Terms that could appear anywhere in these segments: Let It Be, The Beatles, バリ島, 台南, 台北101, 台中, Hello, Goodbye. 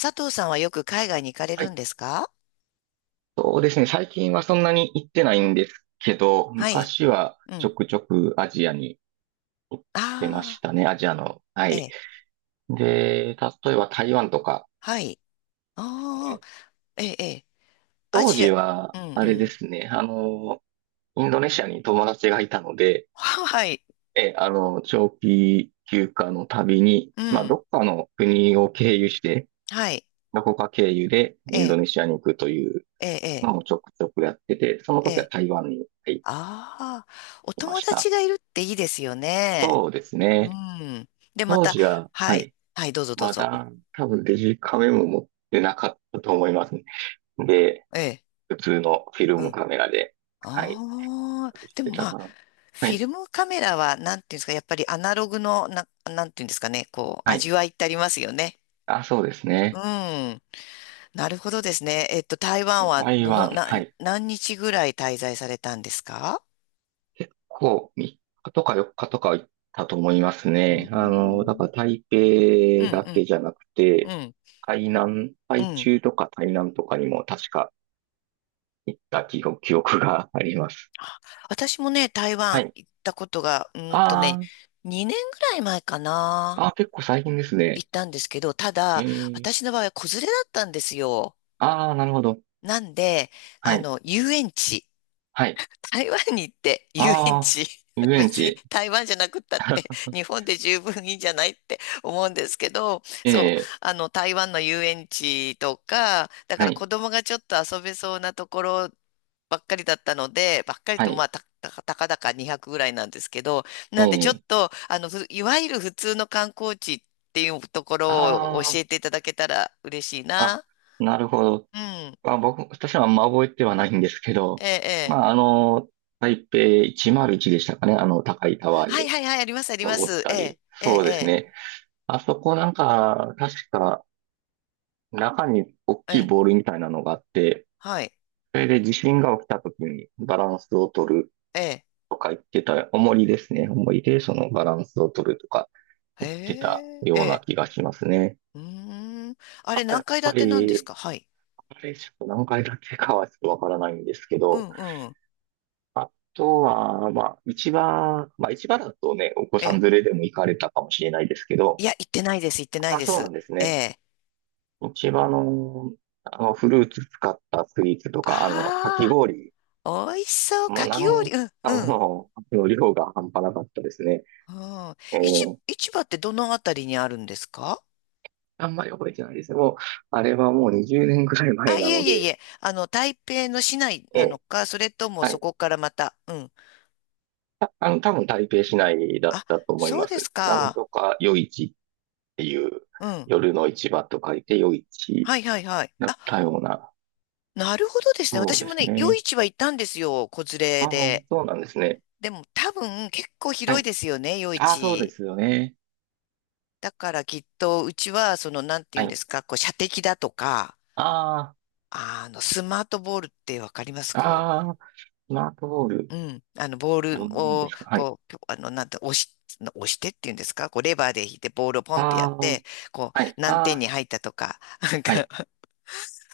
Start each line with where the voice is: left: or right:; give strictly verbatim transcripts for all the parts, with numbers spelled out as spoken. left: 佐藤さんはよく海外に行かれ
right: は
left: るん
right: い。
left: ですか？
right: そうですね。最近はそんなに行ってないんですけど、
left: はい。
right: 昔は
left: う
right: ち
left: ん。
right: ょくちょくアジアに行ってまし
left: ああ、
right: たね。アジアの。は
left: え
right: い。
left: え。
right: で、例えば台湾とか、
left: はい。ああ、
right: ね、
left: ええ、ええ。ア
right: 当
left: ジア、
right: 時は、
left: うん
right: あ
left: う
right: れで
left: ん。
right: すね。あの、インドネシアに友達がいたので、
left: はい。
right: え、あの、長期休暇の旅に、
left: う
right: まあ、ど
left: ん。
right: っかの国を経由して、
left: はい。
right: どこか経由で
left: え
right: インド
left: え、
right: ネシアに行くという
left: ええ、
right: のをちょくちょくやってて、その
left: ええ。
right: 時
left: え
right: は
left: え
right: 台湾に、はい、
left: ああ、お
right: いま
left: 友
right: した。
left: 達がいるっていいですよね。
right: そうです
left: う
right: ね。
left: ん。で、ま
right: 当
left: た、
right: 時は、
left: は
right: は
left: い。
right: い。
left: はい、どうぞどう
right: ま
left: ぞ。
right: だ、多分デジカメも持ってなかったと思いますね。で、
left: ええ。
right: 普通のフィル
left: う
right: ム
left: ん。
right: カメラで、はい。
left: ああ、
right: 隠し
left: で
right: て
left: もま
right: た
left: あ、
right: かな。は
left: フィ
right: い。
left: ルムカメラは、なんていうんですか、やっぱりアナログの、な、なんていうんですかね、こう、
right: はい。
left: 味わいってありますよね。
right: あ、そうです
left: う
right: ね。
left: ん。なるほどですね。えっと、台湾は
right: 台
left: どの、
right: 湾、
left: な、
right: はい。
left: 何日ぐらい滞在されたんですか？
right: こう、みっかとかよっかとか行ったと思います
left: うー
right: ね。あの、だか
left: ん。
right: ら台
left: う
right: 北だけ
left: ん、
right: じゃなく
left: うん、
right: て、
left: うん、
right: 台南、
left: う
right: 台
left: ん。
right: 中とか台南とかにも確か行った記憶、記憶があります。
left: あ、私もね、台
right: は
left: 湾
right: い。
left: 行ったことが、うー
right: あ
left: んとね、
right: ー
left: にねんぐらい前かな。
right: あー、結構最近です
left: 行
right: ね。
left: ったんですけど、た
right: え
left: だ、
right: ー
left: 私の場合は子連れだったんですよ。
right: ああ、なるほど。
left: なんで、
right: は
left: あ
right: い。
left: の、遊園地。
right: はい。
left: 台湾に行って遊園
right: ああ、
left: 地、
right: 遊 園
left: 別に
right: 地。
left: 台湾じゃなくったって 日本で十分いいんじゃないって思うんですけど、
right: え
left: そう、
right: え、
left: あの台湾の遊園地とか、だか
right: は
left: ら
right: い。
left: 子供がちょっと遊べそうなところばっかりだったので、ばっかり
right: は
left: とま
right: い。
left: あた、たか、たかだかにひゃくぐらいなんですけど、
right: え
left: なんでちょっ
right: え、
left: と、あの、ふいわゆる普通の観光地っていうところを
right: あ
left: 教えていただけたら嬉しい
right: あ、あ、
left: な。
right: なるほど。
left: うん。
right: まあ、僕、私はあんま覚えてはないんですけ
left: え
right: ど、
left: え、え
right: まあ、
left: え。
right: あの、台北イチマルイチでしたかね。あの、高いタワー
left: はい
right: に
left: はいはい、ありますありま
right: 登っ
left: す。
right: た
left: ええ、
right: り。
left: え
right: そうです
left: え、
right: ね。あそこなんか、確か、中に大
left: え
right: きい
left: え。
right: ボールみたいなのがあって、
left: はい。
right: それで地震が起きた時にバランスを取る
left: ええ。
right: とか言ってた、重りですね。重りでそのバランスを取るとか
left: へ
right: 言ってた
left: え、え
right: ような
left: え。
right: 気がしますね。
left: うーん。あ
right: あ
left: れ、
right: と
left: 何
right: やっ
left: 階
right: ぱ
left: 建てなんです
right: り、
left: か？はい。
right: あれちょっと何回だけかはちょっとわからないんですけ
left: う
right: ど、
left: んうん。
right: あとは、まあ、市場、まあ、市場だとね、お子
left: え
right: さん
left: え。
right: 連れでも行かれたかもしれないですけ
left: い
right: ど、
left: や、行ってないです、行ってない
right: あ、
left: で
right: そうな
left: す。
right: んです
left: え
right: ね。
left: え。
right: 市場の、あの、フルーツ使ったスイーツとか、あの、かき
left: あ
right: 氷。
left: あ、美味しそう。
right: も
left: か
right: うなん、あ
left: き
right: の、
left: 氷。うん、
right: あ
left: うん。
right: の量が半端なかったですね。
left: うん、
right: え
left: 市、
right: ー
left: 市場ってどのあたりにあるんですか？
right: あんまり覚えてないですね。もう、あれはもうにじゅうねんくらい
left: あ、
right: 前
left: い
right: な
left: え
right: の
left: いえい
right: で、
left: え。あの、台北の市内
right: え
left: なの
right: え、
left: か、それとも
right: は
left: そ
right: い。
left: こからまた。うん。
right: たあの、多分台北市内だっ
left: あ、
right: たと思い
left: そう
right: ま
left: です
right: す。なん
left: か。
right: とか夜市っていう、
left: うん。
right: 夜の市場と書いて夜市
left: はいはいはい。
right: だ
left: あ、
right: ったような。
left: なるほどですね。
right: そう
left: 私
right: で
left: も
right: す
left: ね、夜
right: ね。
left: 市は行ったんですよ。子連
right: あ
left: れ
right: あ、
left: で。
right: そうなんですね。
left: でも多分結構
right: は
left: 広い
right: い。
left: ですよね、夜
right: ああ、そうで
left: 市。
right: すよね。
left: だからきっとうちはそのなんて言
right: は
left: うんで
right: い。
left: すか、こう射的だとか、
right: あ
left: あのスマートボールってわかります？
right: あ、
left: こ
right: ああ、スマートボール、
left: う、うん、あのボール
right: どんなもんで
left: を
right: すか？はい。
left: こう、あのなんて押し、押してっていうんですか、こうレバーで引いてボールをポンってやっ
right: ああ、
left: て、こ
right: はい。
left: う何
right: あ
left: 点に
right: あ、
left: 入ったとか、なん
right: は
left: か
right: い。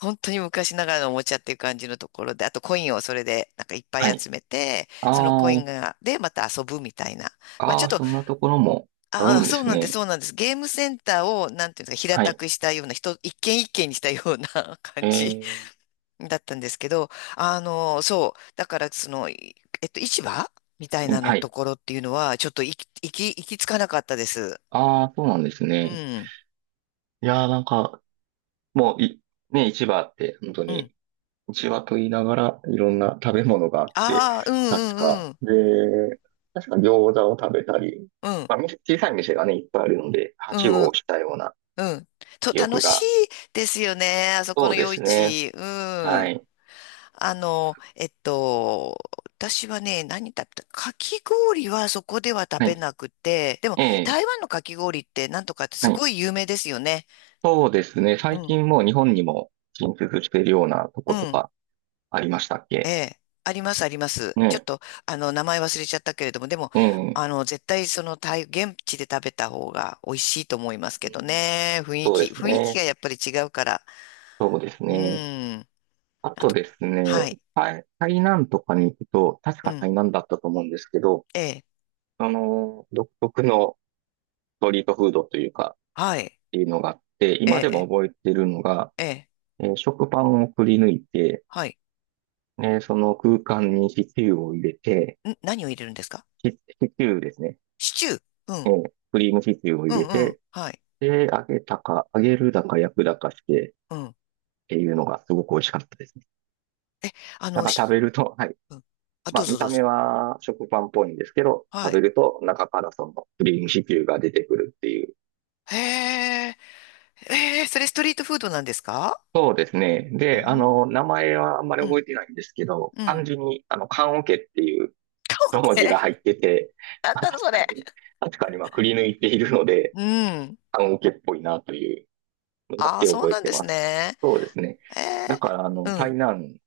left: 本当に昔ながらのおもちゃっていう感じのところで、あとコインをそれでなんかいっぱい
right: はい。
left: 集めて、そのコイ
right: あ
left: ン
right: あ、
left: がでまた遊ぶみたいな。まあちょ
right: あ
left: っ
right: あ、
left: と、
right: そんなところもある
left: ああ、
right: んで
left: そう
right: す
left: なんです、
right: ね。
left: そうなんです。ゲームセンターを、なんていうんですか、平
right: は
left: た
right: い。
left: くしたような、人、一軒一軒にしたような
right: え
left: 感じ
right: ー、
left: だったんですけど、あの、そう、だから、その、いえっと、市場みたい
right: うん。
left: なの
right: は
left: と
right: い。
left: ころっていうのは、ちょっと行き、行き、行き着かなかったです。
right: ああ、そうなんです
left: う
right: ね。
left: ん、
right: いやー、なんか、もう、い、ね、市場って本当
left: うん。
right: に、市場と言いながらいろんな食べ物があって、
left: ああ、うん
right: 確
left: うん
right: か。
left: うん、
right: で、確か餃子を食べたり、
left: うん、
right: まあ、店小さい店がね、いっぱいあるので、は
left: う
right: し
left: ん、う
right: ご
left: ん、
right: をしたような
left: うん。と、
right: 記
left: 楽
right: 憶
left: しい
right: が。
left: ですよね、あそこ
right: そう
left: の
right: で
left: 夜
right: すね。
left: 市。う
right: は
left: ん。
right: い。
left: あの、えっと、私はね、何食べた、かき氷はそこでは食
right: は
left: べ
right: い。
left: なくて、でも
right: ええ、
left: 台湾のかき氷ってなんとかって
right: は
left: す
right: い。
left: ごい有名ですよね。
right: そうですね。
left: う
right: 最
left: ん、
right: 近もう日本にも進出しているようなと
left: う
right: こと
left: ん、
right: かありましたっ
left: え
right: け
left: え、ありますあります。ちょっ
right: ね。
left: と、あの、名前忘れちゃったけれども、でも、
right: ええ、
left: あの、絶対その台、現地で食べた方が美味しいと思います
right: う
left: けど
right: ん。
left: ね。雰囲
right: そう
left: 気、
right: です
left: 雰囲気
right: ね。
left: がやっぱり違うから。
right: そうです
left: う
right: ね。
left: ん。
right: あ
left: あ
right: と
left: と、
right: ですね、
left: はい、
right: 台、台南とかに行くと、確
left: う
right: か
left: ん、
right: 台南だったと思うんですけど、
left: ええ、
right: あの、独特のストリートフードというか、
left: はい、
right: っていうのがあって、
left: え
right: 今でも
left: え、
right: 覚えてるのが、
left: ええ、
right: えー食パンをくり抜いて、
left: はい。
right: ね、その空間にシチューを入れて、
left: ん、何を入れるんですか？
right: シ、シチューですね。
left: シチュー。う
right: え
left: ん。
right: ークリームシチューを
left: う
right: 入
left: ん、
right: れ
left: うん。
right: て、
left: はい。
right: で、揚げたか、揚げるだか焼くだかして、
left: うん。
right: っていうのがすごく美味しかったですね。
left: あ
right: なん
left: の、
right: か食
left: し、
right: べると、はい、
left: うん。あ、
right: ま
left: ど
right: あ、
left: う
right: 見
left: ぞど
right: た
left: う
right: 目
left: ぞ。
right: は食パンっぽいんですけど、
left: は
right: 食べ
left: い。
right: ると中からそのクリームシチューが出てくるっていう。
left: へえ、えー、それストリートフードなんですか？
right: そうですね。
left: う
right: で、あ
left: ん。
right: の、名前はあんまり
left: う
right: 覚
left: ん。
right: えてないんですけど、
left: う
right: 漢
left: ん。
right: 字に、あの、棺桶っていう一文字
left: え、
right: が入ってて、
left: な ん
right: まあ
left: だろ、そ
right: 確か
left: れ。
right: に、確かにまあ、くり抜いているので、
left: うん。
right: 棺桶っぽいなというのだ
left: ああ、
right: け
left: そう
right: 覚え
left: なん
right: て
left: で
right: ま
left: す
right: す。
left: ね。
right: そうですね。だ
left: え
right: から、あ
left: ー、
right: の、
left: う
right: 台
left: ん。
right: 南、ス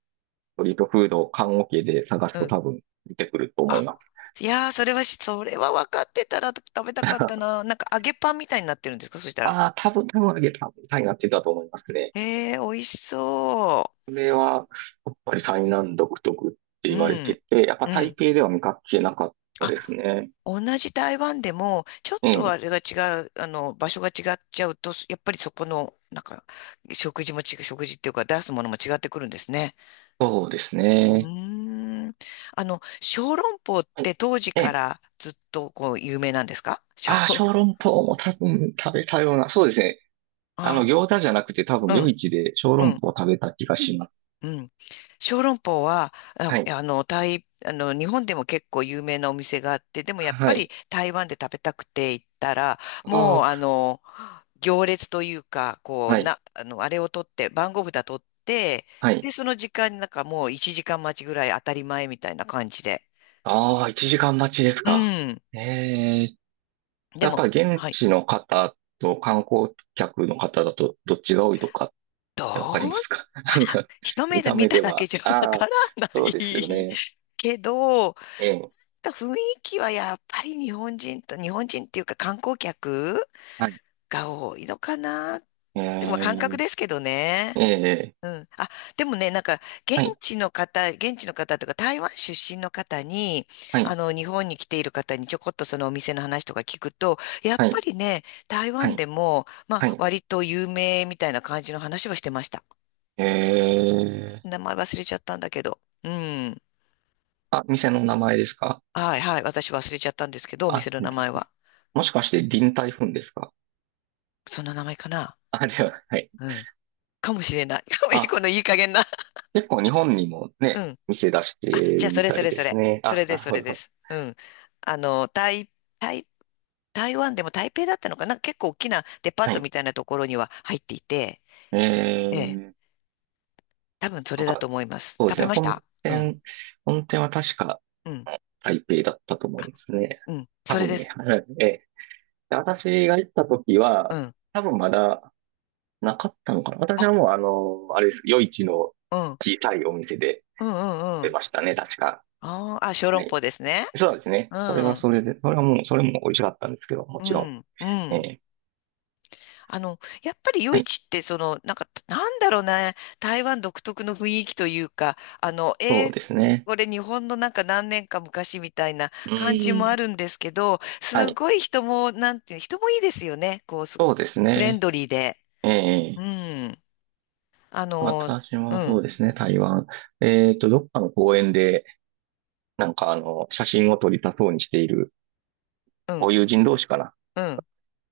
right: トリートフード、棺桶で探す
left: う
right: と
left: ん。
right: 多分出てくると思い
left: あ、
right: ます。
left: いやー、それはし、それは分かってたら食べたかった な。なんか揚げパンみたいになってるんですか？そしたら。
right: ああ、多分、多分あげた、台南って言ったと思いますね。
left: えー、美味しそ
right: これは、やっぱり台南独特って
left: う。う
right: 言われて
left: ん。
right: て、やっぱ
left: う
right: 台
left: ん。
right: 北では見かけなかった
left: あ、
right: ですね。
left: 同じ台湾でも、ちょっ
right: う
left: とあ
right: ん、
left: れが違う、あの、場所が違っちゃうと、やっぱりそこの、なんか、食事も違う、食事っていうか出すものも違ってくるんですね。
right: そうです
left: う
right: ね。
left: ーん。あの、小籠包っ
right: はい。
left: て当時
right: え
left: か
right: え、
left: らずっとこう有名なんですか？
right: ああ、
left: 小、
right: 小籠包も多分食べたような、そうですね。あの、
left: あ、
right: 餃子じゃなくて多
left: う
right: 分夜
left: ん、
right: 市で小
left: う
right: 籠
left: ん、
right: 包を食べた気がします。
left: うん。小籠包は、あ
right: はい。
left: あの、台、あの、日本でも結構有名なお店があって、でもやっ
right: は
left: ぱり
right: い。
left: 台湾で食べたくて行ったら、
right: あ
left: もうあ
right: あ、
left: の、行列というか、こう、
right: はい。
left: な、あの、あれを取って、番号札取って、
right: はい。
left: で、その時間になんかもういちじかん待ちぐらい当たり前みたいな感じで。
right: ああ、いちじかん待ちです
left: う
right: か。
left: ん。
right: ええ、
left: で
right: やっ
left: も、
right: ぱり現
left: はい。
right: 地の方と観光客の方だとどっちが多いとか
left: どう、
right: えわかりますか？ なん
left: あ、
right: か、
left: 一目
right: 見
left: で
right: た
left: 見
right: 目
left: た
right: で
left: だけ
right: は。
left: じゃわ
right: あ
left: か
right: あ、
left: らな
right: そうですよ
left: い
right: ね。
left: けど、
right: ええ、
left: 雰囲気はやっぱり日本人と、日本人っていうか観光客
right: はい。
left: が多いのかなっ
right: え
left: て、まあ感覚
right: え、
left: ですけど
right: え
left: ね。
right: え、
left: うん。あ、でもね、なんか、現
right: はい、
left: 地の方、現地の方とか、台湾出身の方に、
right: は
left: あ
right: い、
left: の、日本に来ている方にちょこっとそのお店の話とか聞くと、やっ
right: は
left: ぱ
right: い、
left: りね、台
right: は
left: 湾
right: い、
left: でも、ま
right: は
left: あ、
right: い。
left: 割と有名みたいな感じの話はしてました。
right: ええ、
left: 名前忘れちゃったんだけど。うん。
right: あ、店の名前ですか？
left: はいはい。私忘れちゃったんですけど、お店
right: あ、
left: の名前
right: り
left: は。
right: もしかして臨台風ですか？
left: そんな名前かな？
right: あ、では、はい。
left: うん。かもしれない。いいこ
right: あ、
left: のいい加減な。
right: 結構日本にも
left: う
right: ね、
left: ん。
right: 店出して
left: あ、じゃあ、
right: る
left: そ
right: み
left: れ
right: た
left: そ
right: い
left: れ
right: で
left: そ
right: す
left: れ。
right: ね。
left: そ
right: あ、
left: れで
right: な
left: す、
right: る
left: それ
right: ほ
left: で
right: ど。
left: す。うん。あの、台、台台湾でも台北だったのかな、結構大きなデパー
right: は
left: ト
right: い。
left: みたいなところには入っていて、ええ、
right: ええ、
left: 多分そ
right: な
left: れ
right: ん
left: だと
right: か、
left: 思います。
right: そうで
left: 食
right: す
left: べ
right: ね。
left: まし
right: 本
left: た。うん、
right: 店、本店は確か、
left: うん。
right: あの台北だったと思
left: あ、
right: いますね。
left: うん、
right: 多
left: それ
right: 分
left: で
right: ね。
left: す。
right: はい、ええ。で、私が行った時
left: う
right: は、
left: ん。
right: 多分まだなかったのかな。私
left: あ、
right: はもうあの、あれです。夜市の
left: うん、うん、
right: 小さいお店で
left: うん、う
right: 出
left: ん。
right: ましたね。確か。
left: あーあ、小
right: は
left: 籠
right: い。
left: 包ですね。
right: そうですね。
left: う
right: それは
left: ん、
right: それで、それはもう、それも美味しかったんですけど、も
left: う
right: ちろ
left: ん、う
right: ん。え
left: ん。
right: え。
left: あの、やっぱり夜
right: はい。
left: 市って、その、なんか、なんだろうね、台湾独特の雰囲気というか、あの、
right: そ
left: え
right: う
left: ー
right: ですね。
left: これ日本のなんか何年か昔みたいな
right: う
left: 感じもあ
right: ん。
left: るんですけど、
right: は
left: す
right: い。
left: ごい人も、なんていう、人もいいですよね。こう、す
right: そうです
left: フレン
right: ね。
left: ドリーで。
right: え
left: う
right: え、
left: ん。あの、
right: 私
left: う
right: もそ
left: ん、
right: うですね、台湾。えっと、どっかの公園で、なんかあの、写真を撮りたそうにしている
left: うん、
right: ご友人同士かな、
left: うん、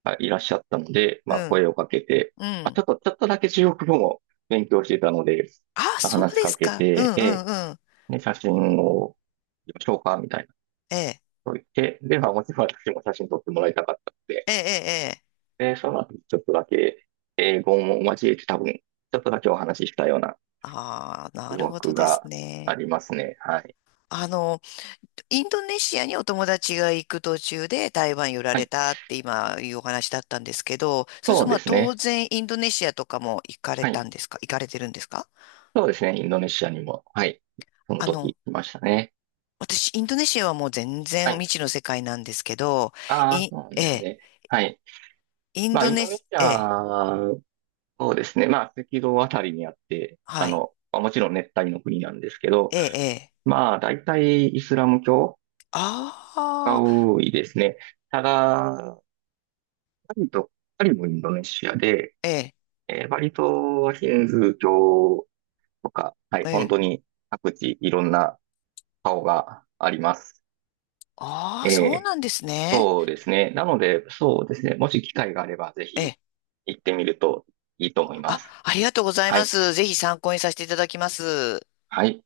right: がいらっしゃったので、
left: う
right: まあ、
left: ん、
right: 声をかけて、
left: う
right: まあ、ちょ
left: ん。
right: っと、ちょっとだけ中国語も勉強してたので、
left: あ、そう
right: 話し
left: で
right: か
left: す
right: け
left: か。う
right: て、
left: ん、う
right: ええ、
left: ん、うん。
right: ね、写真を撮りましょうか、みたいなこ
left: ええ、
right: とを言って、で、まあ、もちろん私も写真撮ってもらいたかったので、
left: ええ、ええ。ええ
right: で、その後、ちょっとだけ英語も交えて多分、ちょっとだけお話ししたような
left: ああ、な
right: 記
left: るほど
right: 憶
left: です
right: があ
left: ね。
right: りますね。はい。
left: あの、インドネシアにお友達が行く途中で台湾寄られたって今いうお話だったんですけど、そう
right: そ
left: すると
right: う
left: ま
right: で
left: あ
right: す
left: 当
right: ね。
left: 然インドネシアとかも行かれ
right: は
left: た
right: い。
left: んですか？行かれてるんですか？
right: そうですね。インドネシアにも、はい。その
left: あ
right: 時
left: の、
right: 行きましたね。
left: 私インドネシアはもう全
right: は
left: 然
right: い。
left: 未知の世界なんですけど、
right: ああ、
left: い、
right: そうなん
left: え
right: です
left: え、
right: ね。はい。
left: イン
right: まあ、
left: ド
right: イン
left: ネ
right: ドネ
left: シ、
right: シ
left: ええ、
right: ア、そうですね。まあ、赤道あたりにあって、あ
left: はい、
right: の、まあもちろん熱帯の国なんですけど、
left: ええ、ええ、
right: まあ、大体イスラム教
left: あ
right: が
left: あ、
right: 多いですね。ただ、バリと、バリもインドネシアで、
left: ええ、
right: えーバリ島はヒンズー教とか、はい、
left: え
right: 本
left: え、
right: 当に各地いろんな顔があります。
left: ああ、そう
right: えー
left: なんですね。
right: そうですね。なので、そうですね。もし機会があれば、ぜ
left: え
right: ひ
left: え、
right: 行ってみるといいと思いま
left: あ、
right: す。
left: ありがとうござい
right: は
left: ま
right: い。
left: す。ぜひ参考にさせていただきます。
right: はい。